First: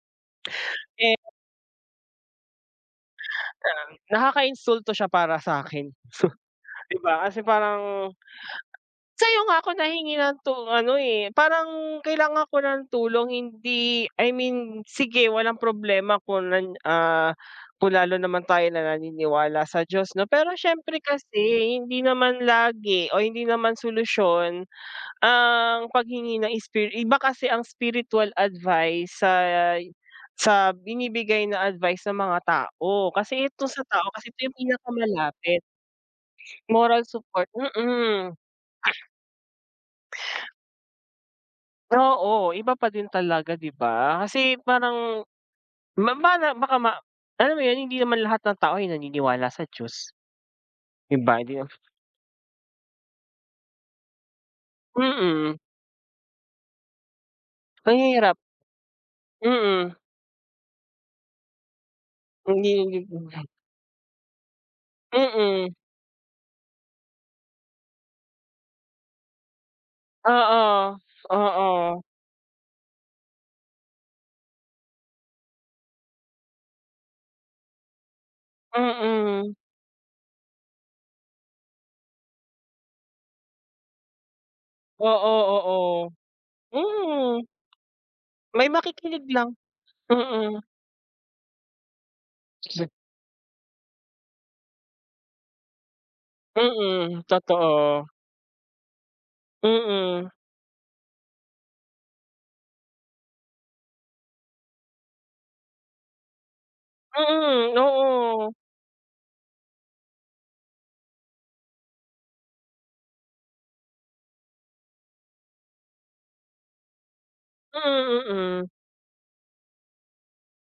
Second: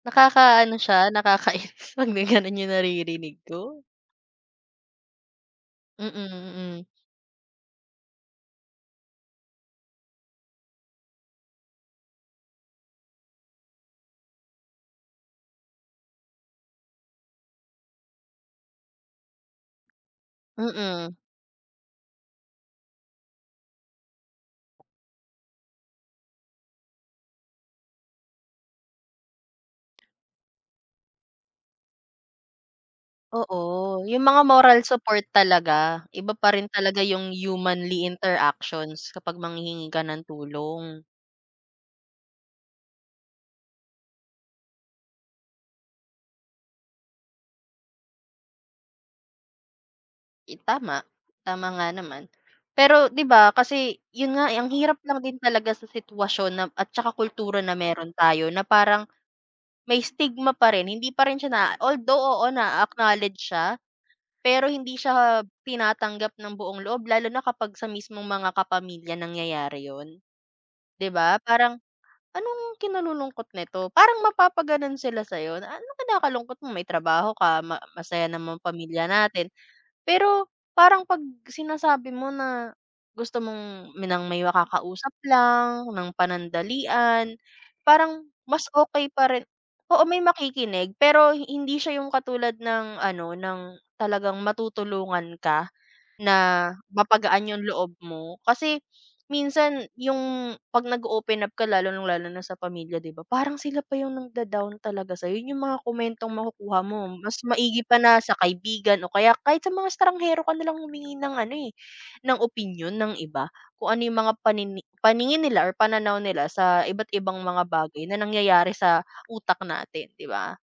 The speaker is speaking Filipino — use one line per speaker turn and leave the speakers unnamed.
Nakakaano siya
Eh.
nakakainis 'pag may gano'n yung naririnig ko.
Um, nakakainsulto siya para sa'kin,
Mm, mm.
'di ba, kasi parang sa'yo nga ako nahingi ng tu ano, eh, parang kailangan ko ng tulong hindi I mean sige walang problema kung nan, ah, kung lalo naman tayo na naniniwala sa Diyos 'no, pero siyempre
Mm.
kasi hindi naman lagi o hindi naman solusyon ang paghingi ng spir iba kasi ang spiritual advice sa sa binibigay na advice ng mga tao kasi ito sa
Oo,
tao
yung
kasi
mga
ito yung
moral support
pinakamalapit.
talaga iba pa rin talaga
Moral
yung
support
humanly
mm.
interactions kapag manghihingi ka ng tulong.
Oo, iba pa din talaga di ba, kasi parang ma mara baka ma alam mo yun hindi naman lahat ng tao ay naniniwala sa Diyos.
I tama, tama
[unintelligible]
nga naman. Pero di ba kasi 'yon nga, eh, ang hirap lang din
Mm.
talaga sa sitwasyon na at saka kultura na
Ang
meron
hirap.
tayo na parang
Mm.
may stigma pa rin, hindi pa rin siya na although, oo
Hindi yung [unintelligible]
na-a-acknowledge siya. Pero hindi siya
Mm.
tinatanggap ng buong loob, lalo na kapag sa mismong mga kapamilya nangyayari 'yon.
Oo,
Di ba, parang,
oo.
"Anong kinalulungkot nito?" Parang mapapagano'n sila sa'yo na, "Anong kinakalungkot mo may trabaho ka ma masaya naman pamilya natin."
Mm.
Pero parang 'pag sinasabi mo na gusto mong ng may makakausap
Oo,
lang ng
oo,
panandalian
mm.
parang
May
mas okey
makikinig
pa rin
lang,
oo, may
mm.
makikinig pero hindi siya yung katulad
[unintelligible]
ng ano, ng talagang matutulungan ka na
Mm,
mapagaan yung loob
totoo.
mo. Kasi minsan
Mm.
yung 'pag nag-o-open up ka lalo ng lalo na sa pamilya di ba, parang sila pa yung nang-da-down talaga sa'yo yung mga komentong makukuha mo mas
Mm,
maigi pa na sa
oo.
kaibigan o kaya kahit sa mga estanghero ka nalang humingi ng ano, eh, ng opinyon ng iba kung ano yung mga panini paningin nila or pananaw nila sa iba't ibang mga bagay na
Mm, mm.
nangyayari sa utak natin, di ba?